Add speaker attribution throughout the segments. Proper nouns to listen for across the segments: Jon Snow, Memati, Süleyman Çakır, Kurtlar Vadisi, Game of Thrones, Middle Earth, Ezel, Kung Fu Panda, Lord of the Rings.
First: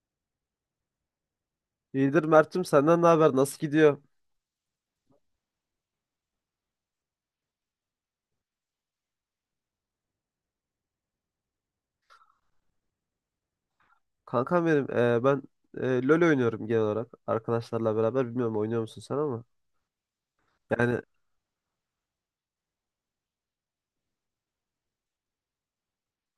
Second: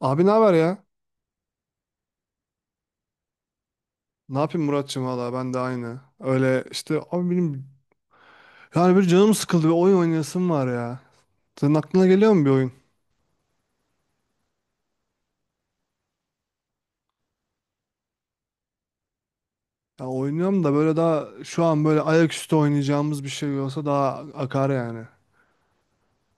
Speaker 1: Abi ne haber ya?
Speaker 2: İyidir Mert'cim senden ne haber? Nasıl gidiyor?
Speaker 1: Ne yapayım Muratçım, valla ben de aynı. Öyle işte abi, benim yani bir canım sıkıldı, bir oyun oynayasım var ya. Senin aklına geliyor mu bir oyun?
Speaker 2: Kankam benim ben LoL oynuyorum genel olarak arkadaşlarla beraber. Bilmiyorum oynuyor musun sen ama.
Speaker 1: Ya oynuyorum da, böyle
Speaker 2: Yani
Speaker 1: daha şu an böyle ayaküstü oynayacağımız bir şey olsa daha akar yani.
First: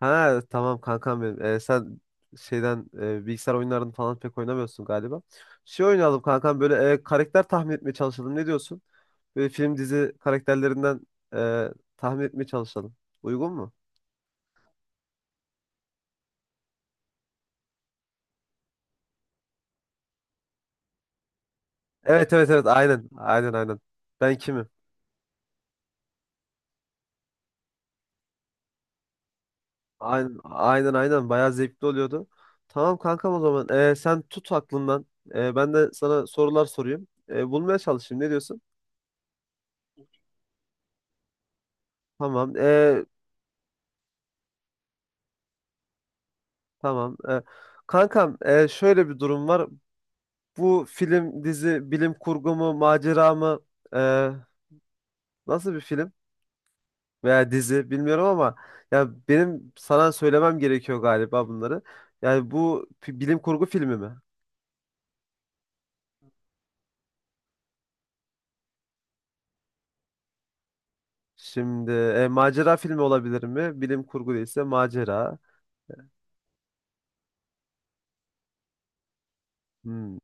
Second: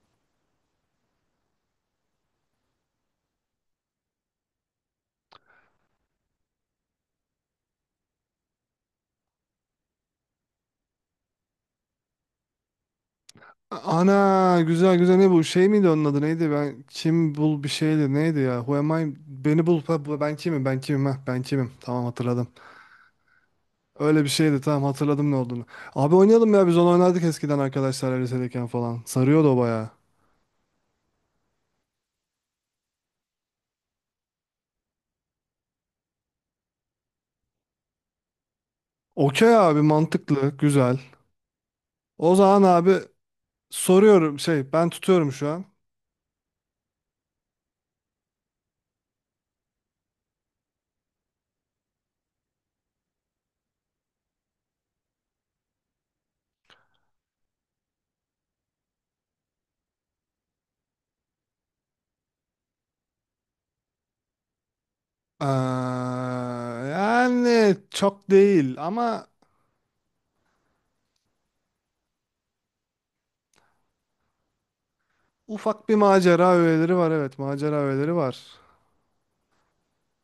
Speaker 2: ha tamam kankam benim. Sen bilgisayar oyunlarını falan pek oynamıyorsun galiba. Şey oynayalım kankam böyle karakter tahmin etmeye çalışalım. Ne diyorsun? Böyle film dizi karakterlerinden e, tahmin etmeye çalışalım. Uygun mu?
Speaker 1: Ana, güzel güzel. Ne bu, şey miydi, onun adı neydi, ben kim bul bir şeydi neydi ya, who am I, beni bul, ha, ben kimim, ben kimim, ha, ben kimim. Tamam,
Speaker 2: Evet
Speaker 1: hatırladım.
Speaker 2: evet evet, aynen aynen aynen.
Speaker 1: Öyle bir
Speaker 2: Ben
Speaker 1: şeydi,
Speaker 2: kimim?
Speaker 1: tamam, hatırladım ne olduğunu. Abi oynayalım ya, biz onu oynardık eskiden arkadaşlarla lisedeyken falan, sarıyordu o bayağı.
Speaker 2: Aynen aynen aynen, bayağı zevkli oluyordu. Tamam kankam o zaman. Sen tut aklından. Ben de sana sorular sorayım. Bulmaya çalışayım. Ne diyorsun?
Speaker 1: Okey abi, mantıklı, güzel. O
Speaker 2: Tamam.
Speaker 1: zaman abi,
Speaker 2: ee,
Speaker 1: soruyorum, şey, ben tutuyorum şu an.
Speaker 2: tamam. Kankam şöyle bir durum var. Bu film, dizi, bilim kurgu mu, macera mı? Ee, nasıl bir film veya dizi bilmiyorum ama ya benim sana söylemem gerekiyor galiba bunları. Yani bu bilim kurgu filmi mi?
Speaker 1: Ee, Yani çok değil ama
Speaker 2: Şimdi macera filmi olabilir mi? Bilim kurgu değilse macera.
Speaker 1: ufak bir macera öğeleri var, evet, macera öğeleri var.
Speaker 2: Hmm.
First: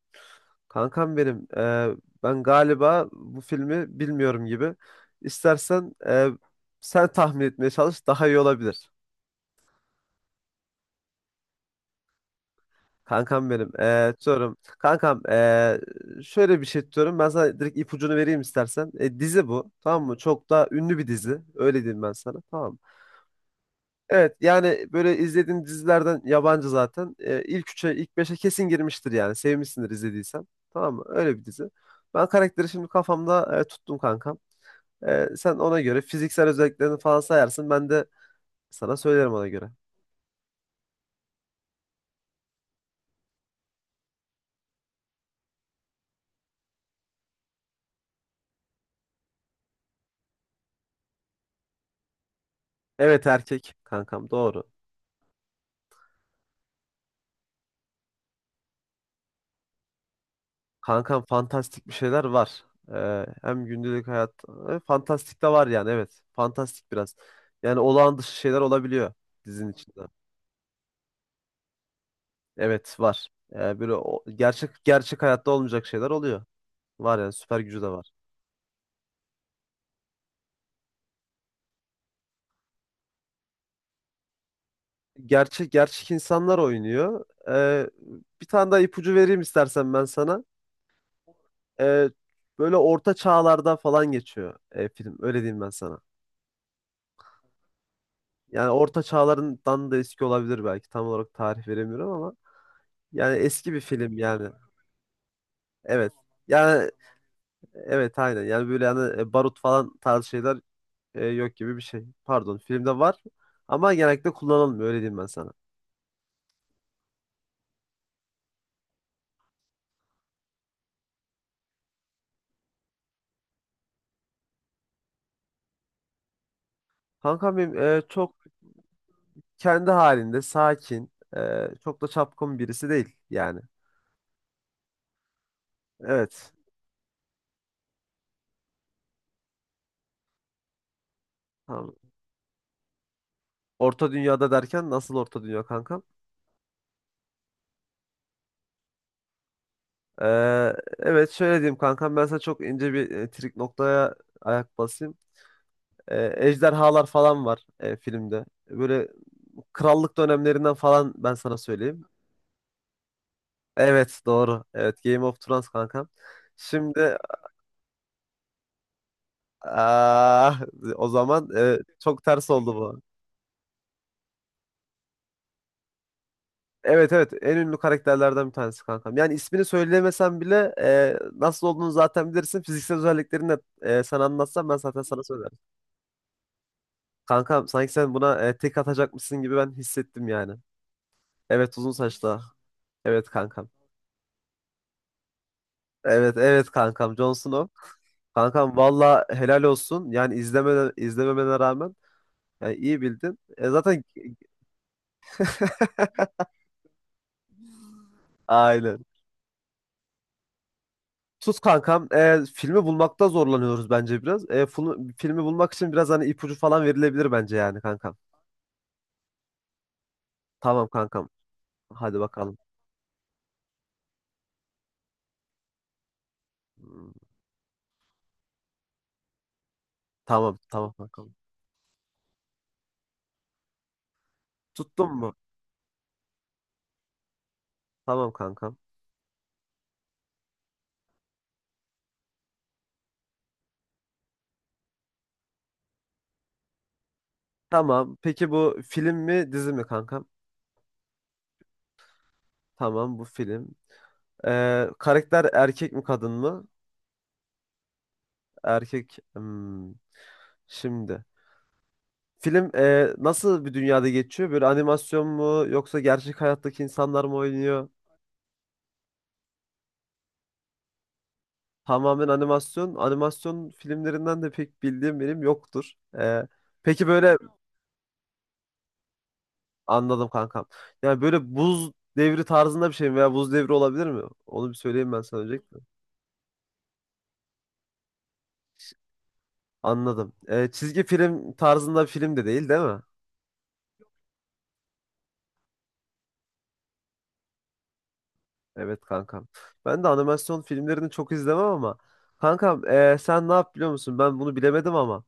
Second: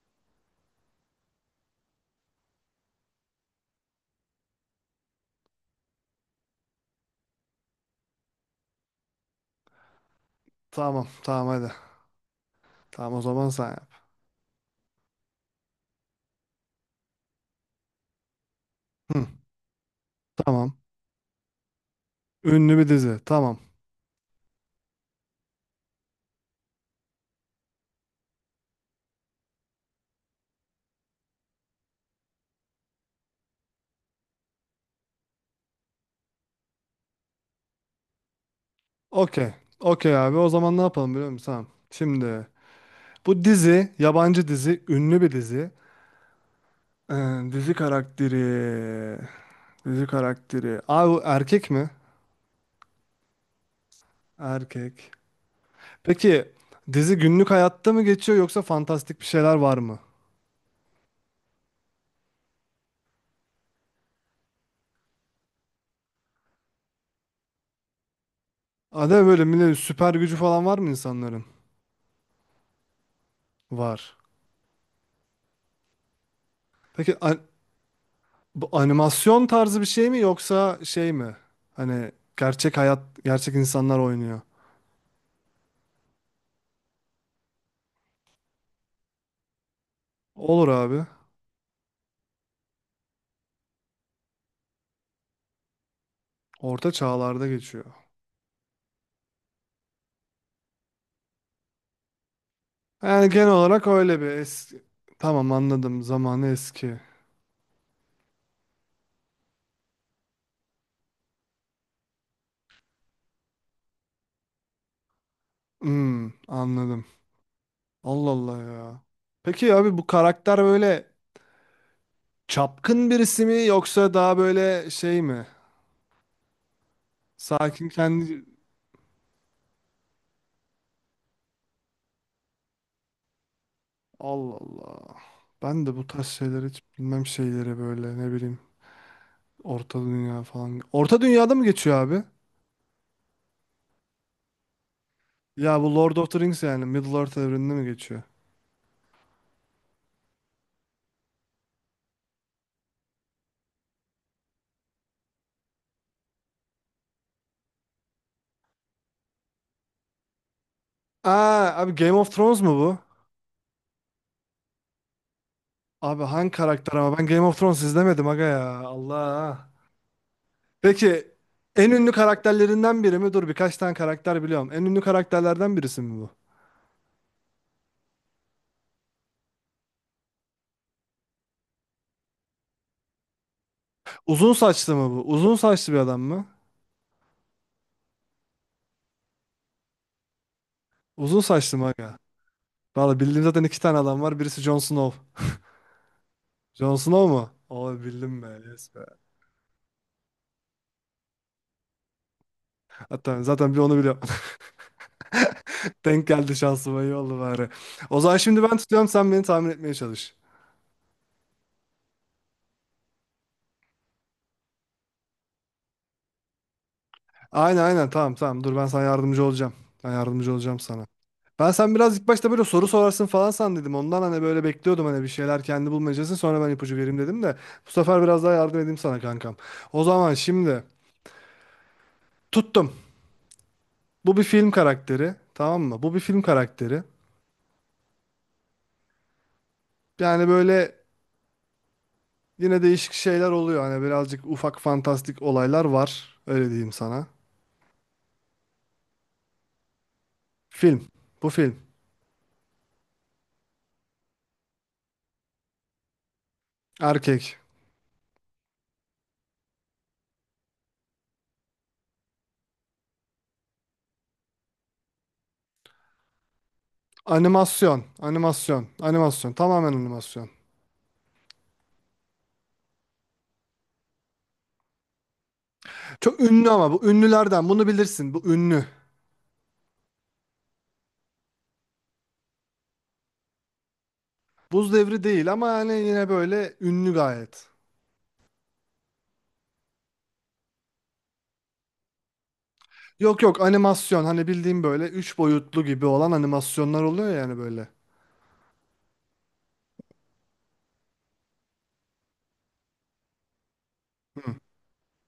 Speaker 2: Kankam benim, ben galiba bu filmi bilmiyorum gibi. İstersen sen tahmin etmeye çalış, daha iyi olabilir.
Speaker 1: Tamam tamam, hadi. Tamam, o zaman
Speaker 2: Kankam
Speaker 1: sen
Speaker 2: benim,
Speaker 1: yap.
Speaker 2: diyorum. Kankam, şöyle bir şey diyorum. Ben sana direkt ipucunu vereyim istersen. E,
Speaker 1: Hı,
Speaker 2: dizi bu, tamam mı? Çok da
Speaker 1: tamam.
Speaker 2: ünlü bir dizi. Öyle diyeyim ben sana, tamam
Speaker 1: Ünlü
Speaker 2: mı?
Speaker 1: bir dizi, tamam.
Speaker 2: Evet, yani böyle izlediğin dizilerden yabancı zaten. E, ilk üçe, ilk beşe kesin girmiştir yani. Sevmişsindir izlediysen. Tamam mı? Öyle bir dizi. Ben karakteri şimdi kafamda tuttum kankam. Sen ona göre fiziksel özelliklerini falan sayarsın. Ben de sana söylerim ona
Speaker 1: Okey.
Speaker 2: göre.
Speaker 1: Okey abi, o zaman ne yapalım biliyor musun? Tamam. Şimdi bu dizi yabancı dizi, ünlü bir dizi. Ee, Dizi karakteri. Dizi karakteri. Abi bu erkek mi?
Speaker 2: Evet erkek kankam, doğru.
Speaker 1: Erkek. Peki dizi günlük hayatta mı geçiyor, yoksa fantastik bir şeyler var mı?
Speaker 2: Kankam fantastik bir şeyler var. Hem gündelik hayat fantastik de var yani, evet. Fantastik biraz. Yani olağan dışı şeyler olabiliyor
Speaker 1: Ada böyle
Speaker 2: dizinin
Speaker 1: millet
Speaker 2: içinde.
Speaker 1: süper gücü falan var mı insanların?
Speaker 2: Evet var. Ee, böyle
Speaker 1: Var.
Speaker 2: o- gerçek gerçek hayatta olmayacak şeyler oluyor.
Speaker 1: Peki
Speaker 2: Var yani, süper gücü de var.
Speaker 1: bu animasyon tarzı bir şey mi, yoksa şey mi? Hani gerçek hayat, gerçek insanlar oynuyor.
Speaker 2: Gerçek gerçek insanlar oynuyor. Bir tane daha ipucu vereyim istersen ben sana.
Speaker 1: Olur abi.
Speaker 2: Ee, böyle orta çağlarda falan geçiyor film. Öyle diyeyim ben sana.
Speaker 1: Orta çağlarda geçiyor.
Speaker 2: Yani orta çağlarından da eski olabilir belki. Tam olarak tarih veremiyorum ama
Speaker 1: Yani
Speaker 2: yani
Speaker 1: genel
Speaker 2: eski bir
Speaker 1: olarak
Speaker 2: film
Speaker 1: öyle bir
Speaker 2: yani.
Speaker 1: eski... Tamam, anladım.
Speaker 2: Evet.
Speaker 1: Zamanı
Speaker 2: Yani
Speaker 1: eski.
Speaker 2: evet, aynen. Yani böyle yani barut falan tarzı şeyler yok gibi bir şey. Pardon, filmde var ama genellikle kullanılmıyor, öyle diyeyim ben sana.
Speaker 1: Hmm, anladım. Allah Allah ya. Peki abi bu karakter böyle çapkın birisi mi, yoksa daha böyle şey mi?
Speaker 2: Kankam benim
Speaker 1: Sakin
Speaker 2: çok
Speaker 1: kendi...
Speaker 2: kendi halinde sakin, çok da çapkın birisi değil yani.
Speaker 1: Allah Allah. Ben de bu tarz
Speaker 2: Evet.
Speaker 1: şeyleri hiç bilmem, şeyleri böyle ne bileyim. Orta Dünya falan. Orta Dünya'da mı
Speaker 2: Tamam.
Speaker 1: geçiyor abi?
Speaker 2: Orta dünyada derken nasıl orta dünya
Speaker 1: Ya bu
Speaker 2: kankam?
Speaker 1: Lord of the Rings yani. Middle Earth evreninde mi geçiyor?
Speaker 2: E, evet, şöyle diyeyim kankam ben sana, çok ince bir trik noktaya ayak basayım. Ejderhalar falan var filmde. Böyle krallık dönemlerinden falan ben sana
Speaker 1: Aa abi,
Speaker 2: söyleyeyim.
Speaker 1: Game of Thrones mu bu?
Speaker 2: Evet doğru. Evet, Game of Thrones kankam.
Speaker 1: Abi hangi karakter
Speaker 2: Şimdi,
Speaker 1: ama, ben Game of Thrones izlemedim aga ya. Allah.
Speaker 2: ah, o
Speaker 1: Peki
Speaker 2: zaman
Speaker 1: en ünlü
Speaker 2: çok ters oldu
Speaker 1: karakterlerinden
Speaker 2: bu.
Speaker 1: biri mi? Dur, birkaç tane karakter biliyorum. En ünlü karakterlerden birisi mi bu?
Speaker 2: Evet evet, en ünlü karakterlerden bir tanesi kankam. Yani ismini söylemesem bile nasıl olduğunu zaten bilirsin. Fiziksel özelliklerini de sana
Speaker 1: Uzun
Speaker 2: anlatsam ben
Speaker 1: saçlı
Speaker 2: zaten
Speaker 1: mı bu?
Speaker 2: sana
Speaker 1: Uzun
Speaker 2: söylerim.
Speaker 1: saçlı bir adam mı?
Speaker 2: Kankam sanki sen buna tek atacakmışsın gibi ben hissettim yani.
Speaker 1: Uzun
Speaker 2: Evet,
Speaker 1: saçlı mı
Speaker 2: uzun
Speaker 1: aga?
Speaker 2: saçlı.
Speaker 1: Valla
Speaker 2: Evet
Speaker 1: bildiğim zaten
Speaker 2: kankam.
Speaker 1: iki tane adam var. Birisi Jon Snow.
Speaker 2: Evet evet
Speaker 1: Jon
Speaker 2: kankam,
Speaker 1: Snow
Speaker 2: Jon
Speaker 1: mu?
Speaker 2: Snow.
Speaker 1: O bildim be.
Speaker 2: Kankam
Speaker 1: Yes be.
Speaker 2: valla helal olsun. Yani izleme, izlememene rağmen yani iyi bildin.
Speaker 1: Hatta
Speaker 2: E,
Speaker 1: zaten bir onu
Speaker 2: zaten
Speaker 1: biliyorum. Denk geldi şansıma, iyi oldu bari. O zaman şimdi ben
Speaker 2: aynen.
Speaker 1: tutuyorum, sen beni tahmin etmeye çalış.
Speaker 2: Tuz kankam. Filmi bulmakta zorlanıyoruz bence biraz. Filmi bulmak için biraz hani ipucu falan verilebilir bence yani
Speaker 1: Aynen aynen,
Speaker 2: kankam.
Speaker 1: tamam tamam, dur ben sana yardımcı olacağım. Ben yardımcı olacağım
Speaker 2: Tamam
Speaker 1: sana.
Speaker 2: kankam.
Speaker 1: Sen biraz
Speaker 2: Hadi
Speaker 1: ilk başta
Speaker 2: bakalım.
Speaker 1: böyle soru sorarsın falan sandıydım. Ondan hani böyle bekliyordum, hani bir şeyler kendi bulmayacaksın. Sonra ben ipucu
Speaker 2: Hmm,
Speaker 1: vereyim dedim de. Bu sefer biraz daha yardım edeyim sana kankam. O zaman
Speaker 2: Tamam
Speaker 1: şimdi
Speaker 2: tamam kankam.
Speaker 1: tuttum. Bu bir film
Speaker 2: Tuttun mu?
Speaker 1: karakteri. Tamam mı? Bu bir film karakteri.
Speaker 2: Tamam kankam.
Speaker 1: Yani böyle yine değişik şeyler oluyor. Hani birazcık ufak fantastik olaylar var. Öyle diyeyim sana.
Speaker 2: Tamam. Peki bu film mi dizi mi kankam?
Speaker 1: Film. Bu film.
Speaker 2: Tamam, bu film. Karakter erkek mi kadın mı?
Speaker 1: Erkek.
Speaker 2: Erkek. Hmm. Şimdi. Film nasıl bir dünyada geçiyor? Böyle animasyon mu yoksa gerçek hayattaki insanlar mı oynuyor?
Speaker 1: Animasyon. Animasyon. Animasyon. Tamamen animasyon.
Speaker 2: Tamamen animasyon. Animasyon filmlerinden de pek bildiğim benim yoktur.
Speaker 1: Çok
Speaker 2: Ee,
Speaker 1: ünlü, ama
Speaker 2: peki
Speaker 1: bu
Speaker 2: böyle,
Speaker 1: ünlülerden, bunu bilirsin. Bu ünlü.
Speaker 2: anladım kankam. Yani böyle buz devri tarzında bir şey mi veya buz devri olabilir mi? Onu bir
Speaker 1: Buz
Speaker 2: söyleyeyim ben
Speaker 1: Devri
Speaker 2: sana
Speaker 1: değil, ama
Speaker 2: öncelikle.
Speaker 1: hani yine böyle ünlü gayet.
Speaker 2: Anladım. Çizgi film tarzında bir film de değil, değil mi?
Speaker 1: Yok yok, animasyon, hani bildiğim böyle üç boyutlu gibi olan animasyonlar oluyor yani böyle.
Speaker 2: Evet kankam. Ben de animasyon filmlerini çok izlemem ama kankam sen ne yap biliyor musun? Ben bunu bilemedim ama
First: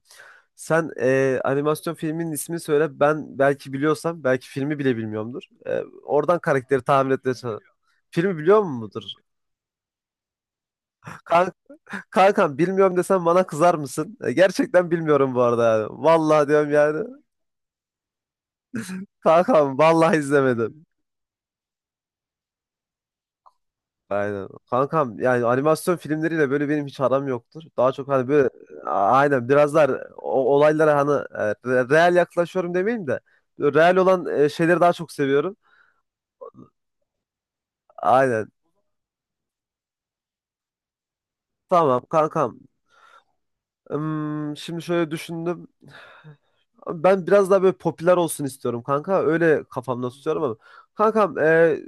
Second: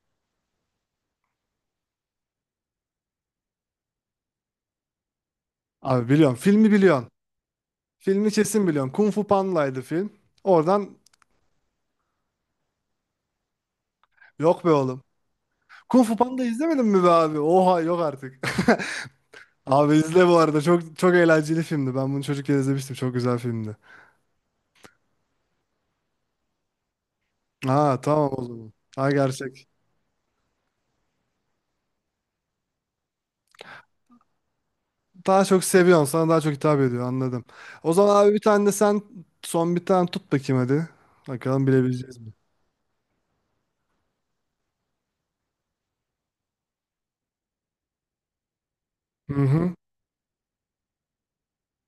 Speaker 2: sen animasyon filminin ismini söyle. Ben belki biliyorsam, belki filmi bile bilmiyorumdur. E,
Speaker 1: Abi biliyorum,
Speaker 2: oradan
Speaker 1: filmi
Speaker 2: karakteri
Speaker 1: biliyorsun.
Speaker 2: tahmin etmeye çalış.
Speaker 1: Filmi
Speaker 2: Filmi biliyor
Speaker 1: kesin biliyorsun.
Speaker 2: mudur?
Speaker 1: Kung Fu Panda'ydı film. Oradan...
Speaker 2: Kan kankam bilmiyorum desem bana kızar mısın? E,
Speaker 1: Yok be
Speaker 2: gerçekten
Speaker 1: oğlum,
Speaker 2: bilmiyorum bu arada yani.
Speaker 1: Kung Fu Panda
Speaker 2: Vallahi diyorum
Speaker 1: izlemedin mi
Speaker 2: yani.
Speaker 1: be abi? Oha, yok artık.
Speaker 2: Kankam
Speaker 1: Abi
Speaker 2: vallahi
Speaker 1: izle bu arada.
Speaker 2: izlemedim.
Speaker 1: Çok çok eğlenceli filmdi. Ben bunu çocukken izlemiştim. Çok güzel filmdi.
Speaker 2: Aynen. Kankam yani animasyon filmleriyle böyle benim hiç aram yoktur. Daha
Speaker 1: Ha,
Speaker 2: çok hani
Speaker 1: tamam o
Speaker 2: böyle
Speaker 1: zaman. Ha,
Speaker 2: aynen
Speaker 1: gerçek.
Speaker 2: biraz daha olaylara hani real yaklaşıyorum demeyeyim de real olan şeyleri daha çok
Speaker 1: Daha
Speaker 2: seviyorum.
Speaker 1: çok seviyorsun. Sana daha çok hitap ediyor. Anladım. O zaman abi, bir
Speaker 2: Aynen.
Speaker 1: tane de sen, son bir tane tut bakayım hadi. Bakalım
Speaker 2: Tamam
Speaker 1: bilebileceğiz mi?
Speaker 2: kankam. Şimdi şöyle düşündüm. Ben biraz daha böyle popüler olsun istiyorum kanka.
Speaker 1: Hı
Speaker 2: Öyle
Speaker 1: hı.
Speaker 2: kafamda tutuyorum ama. Kankam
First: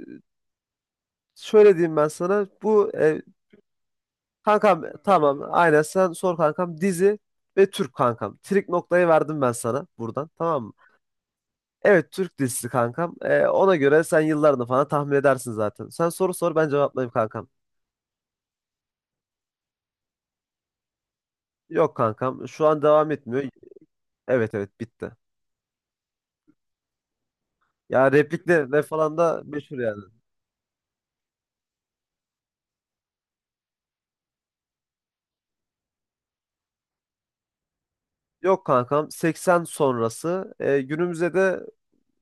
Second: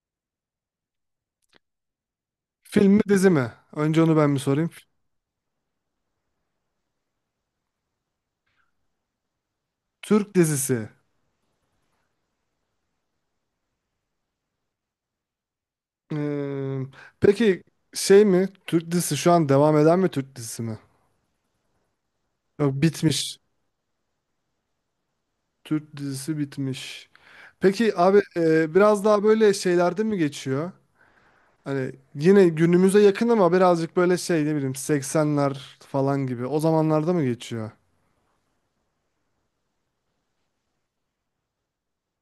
Speaker 2: şöyle diyeyim ben sana. Bu
Speaker 1: Film mi
Speaker 2: e,
Speaker 1: dizi mi? Önce onu ben bir sorayım.
Speaker 2: kankam tamam, aynen sen sor kankam, dizi ve Türk kankam. Trik noktayı verdim ben sana buradan,
Speaker 1: Türk
Speaker 2: tamam mı?
Speaker 1: dizisi.
Speaker 2: Evet, Türk dizisi kankam. Ona göre sen yıllarını falan tahmin edersin zaten. Sen soru sor, ben
Speaker 1: Ee,
Speaker 2: cevaplayayım kankam.
Speaker 1: peki şey mi? Türk dizisi şu an devam eden mi, Türk dizisi mi?
Speaker 2: Yok kankam, şu
Speaker 1: Yok,
Speaker 2: an devam
Speaker 1: bitmiş.
Speaker 2: etmiyor. Evet evet, bitti.
Speaker 1: Türk dizisi bitmiş. Peki
Speaker 2: Ya
Speaker 1: abi,
Speaker 2: repliklerle
Speaker 1: biraz
Speaker 2: falan
Speaker 1: daha
Speaker 2: da
Speaker 1: böyle
Speaker 2: meşhur
Speaker 1: şeylerde
Speaker 2: yani.
Speaker 1: mi geçiyor? Hani yine günümüze yakın ama birazcık böyle şey, ne bileyim, 80'ler falan gibi. O zamanlarda mı geçiyor?
Speaker 2: Yok kankam, 80 sonrası günümüze de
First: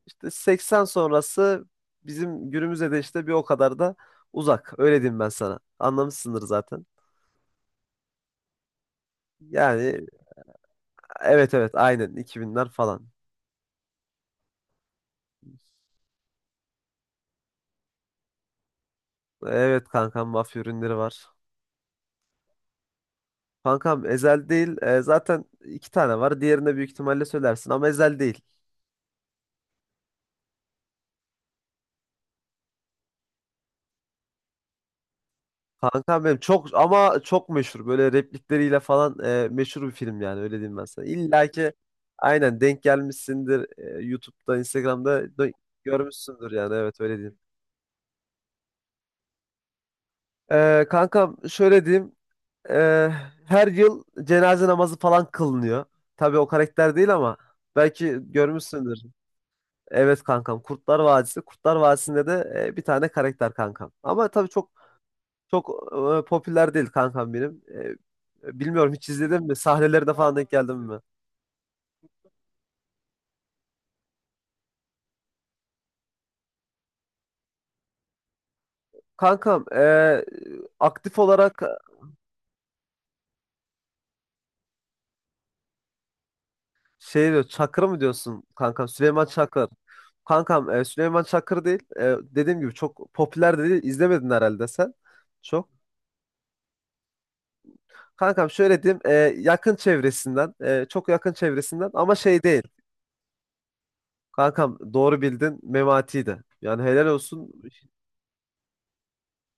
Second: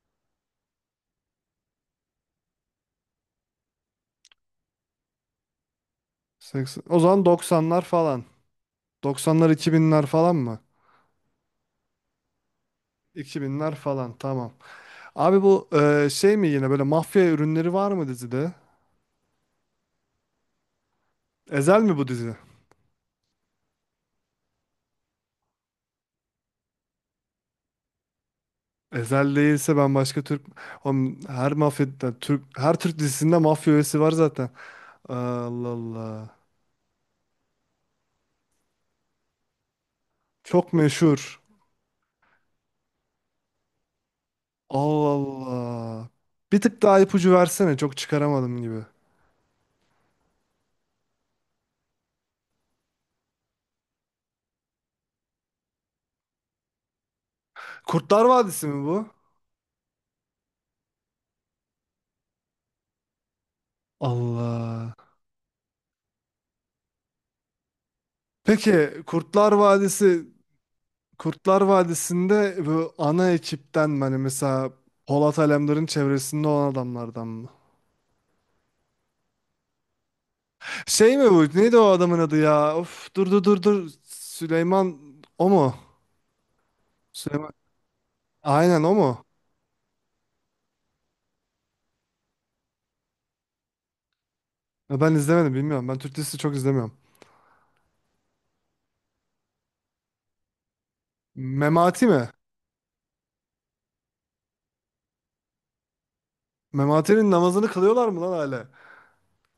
Speaker 2: işte 80 sonrası, bizim günümüze de işte bir o kadar da uzak. Öyle diyeyim ben sana. Anlamışsındır
Speaker 1: 80,
Speaker 2: zaten.
Speaker 1: o zaman 90'lar falan. 90'lar 2000'ler
Speaker 2: Yani
Speaker 1: falan mı?
Speaker 2: evet evet aynen, 2000'ler falan.
Speaker 1: 2000'ler falan, tamam. Abi bu, şey mi, yine böyle mafya ürünleri var mı dizide?
Speaker 2: Evet kankam, mafya ürünleri var.
Speaker 1: Ezel mi bu dizi?
Speaker 2: Kankam, Ezel değil. Zaten iki tane var. Diğerini büyük ihtimalle söylersin ama Ezel değil.
Speaker 1: Ezel değilse ben başka Türk... Oğlum, her mafya Türk, her Türk dizisinde mafya üyesi var zaten. Allah
Speaker 2: Kankam
Speaker 1: Allah.
Speaker 2: benim, çok ama çok meşhur. Böyle replikleriyle falan meşhur bir film yani, öyle
Speaker 1: Çok
Speaker 2: diyeyim ben sana.
Speaker 1: meşhur.
Speaker 2: İlla ki aynen denk gelmişsindir. YouTube'da,
Speaker 1: Allah
Speaker 2: Instagram'da da
Speaker 1: Allah.
Speaker 2: görmüşsündür
Speaker 1: Bir
Speaker 2: yani,
Speaker 1: tık daha
Speaker 2: evet, öyle
Speaker 1: ipucu
Speaker 2: diyeyim.
Speaker 1: versene. Çok çıkaramadım gibi.
Speaker 2: Kankam şöyle diyeyim. E, her yıl cenaze namazı falan kılınıyor. Tabii o karakter değil ama belki
Speaker 1: Kurtlar Vadisi mi
Speaker 2: görmüşsündür.
Speaker 1: bu?
Speaker 2: Evet kankam, Kurtlar Vadisi. Kurtlar Vadisi'nde de bir tane karakter kankam. Ama tabii çok
Speaker 1: Allah.
Speaker 2: çok popüler değil kankam benim. Bilmiyorum,
Speaker 1: Peki
Speaker 2: hiç izledin
Speaker 1: Kurtlar
Speaker 2: mi? Sahnelerine
Speaker 1: Vadisi
Speaker 2: falan denk geldin mi?
Speaker 1: Kurtlar Vadisi'nde bu ana ekipten, hani mesela Polat Alemdar'ın çevresinde olan adamlardan mı?
Speaker 2: Kankam
Speaker 1: Şey
Speaker 2: aktif
Speaker 1: mi bu?
Speaker 2: olarak
Speaker 1: Neydi o adamın adı ya? Of, dur dur dur dur. Süleyman, o mu?
Speaker 2: şey diyor,
Speaker 1: Süleyman.
Speaker 2: Çakır mı diyorsun
Speaker 1: Aynen
Speaker 2: kankam?
Speaker 1: o mu?
Speaker 2: Süleyman Çakır. Kankam Süleyman Çakır değil. Dediğim gibi çok popüler de değil. İzlemedin herhalde sen.
Speaker 1: Ya, ben izlemedim,
Speaker 2: Çok.
Speaker 1: bilmiyorum. Ben Türk dizisi çok izlemiyorum.
Speaker 2: Kankam şöyle diyeyim, yakın çevresinden çok yakın çevresinden
Speaker 1: Memati
Speaker 2: ama
Speaker 1: mi?
Speaker 2: şey değil. Kankam doğru bildin, Memati'ydi. Yani helal
Speaker 1: Memati'nin
Speaker 2: olsun.
Speaker 1: namazını kılıyorlar mı lan hala?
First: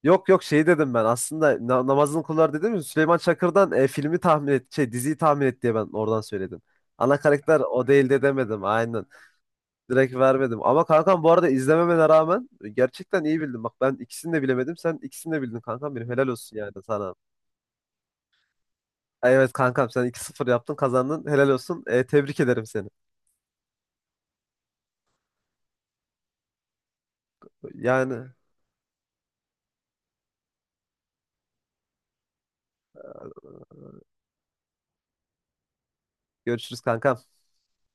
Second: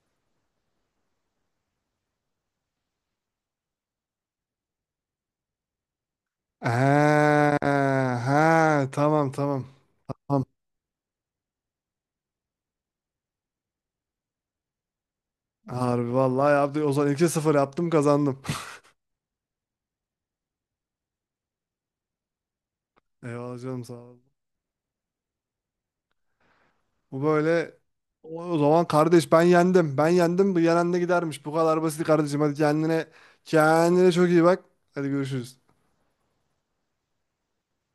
Speaker 2: Yok yok, şey dedim ben aslında, namazını kılar dedim ya Süleyman Çakır'dan, filmi tahmin et şey diziyi tahmin et diye ben oradan söyledim. Ana
Speaker 1: Ha,
Speaker 2: karakter o değil de demedim
Speaker 1: ha,
Speaker 2: aynen.
Speaker 1: tamam tamam.
Speaker 2: Direkt
Speaker 1: Tamam.
Speaker 2: vermedim. Ama kankam bu arada izlememene rağmen gerçekten iyi bildin. Bak ben ikisini de bilemedim. Sen ikisini de bildin kankam benim.
Speaker 1: Harbi
Speaker 2: Helal
Speaker 1: vallahi
Speaker 2: olsun yani
Speaker 1: yaptı. O zaman
Speaker 2: sana.
Speaker 1: iki sıfır yaptım, kazandım.
Speaker 2: Evet kankam, sen 2-0 yaptın, kazandın. Helal olsun. Tebrik ederim seni.
Speaker 1: Eyvallah canım, sağ ol. Bu böyle.
Speaker 2: Yani
Speaker 1: O zaman kardeş, ben yendim. Ben yendim. Bu yenen de gidermiş. Bu kadar basit kardeşim. Hadi, kendine çok iyi bak. Hadi, görüşürüz.
Speaker 2: görüşürüz kankam.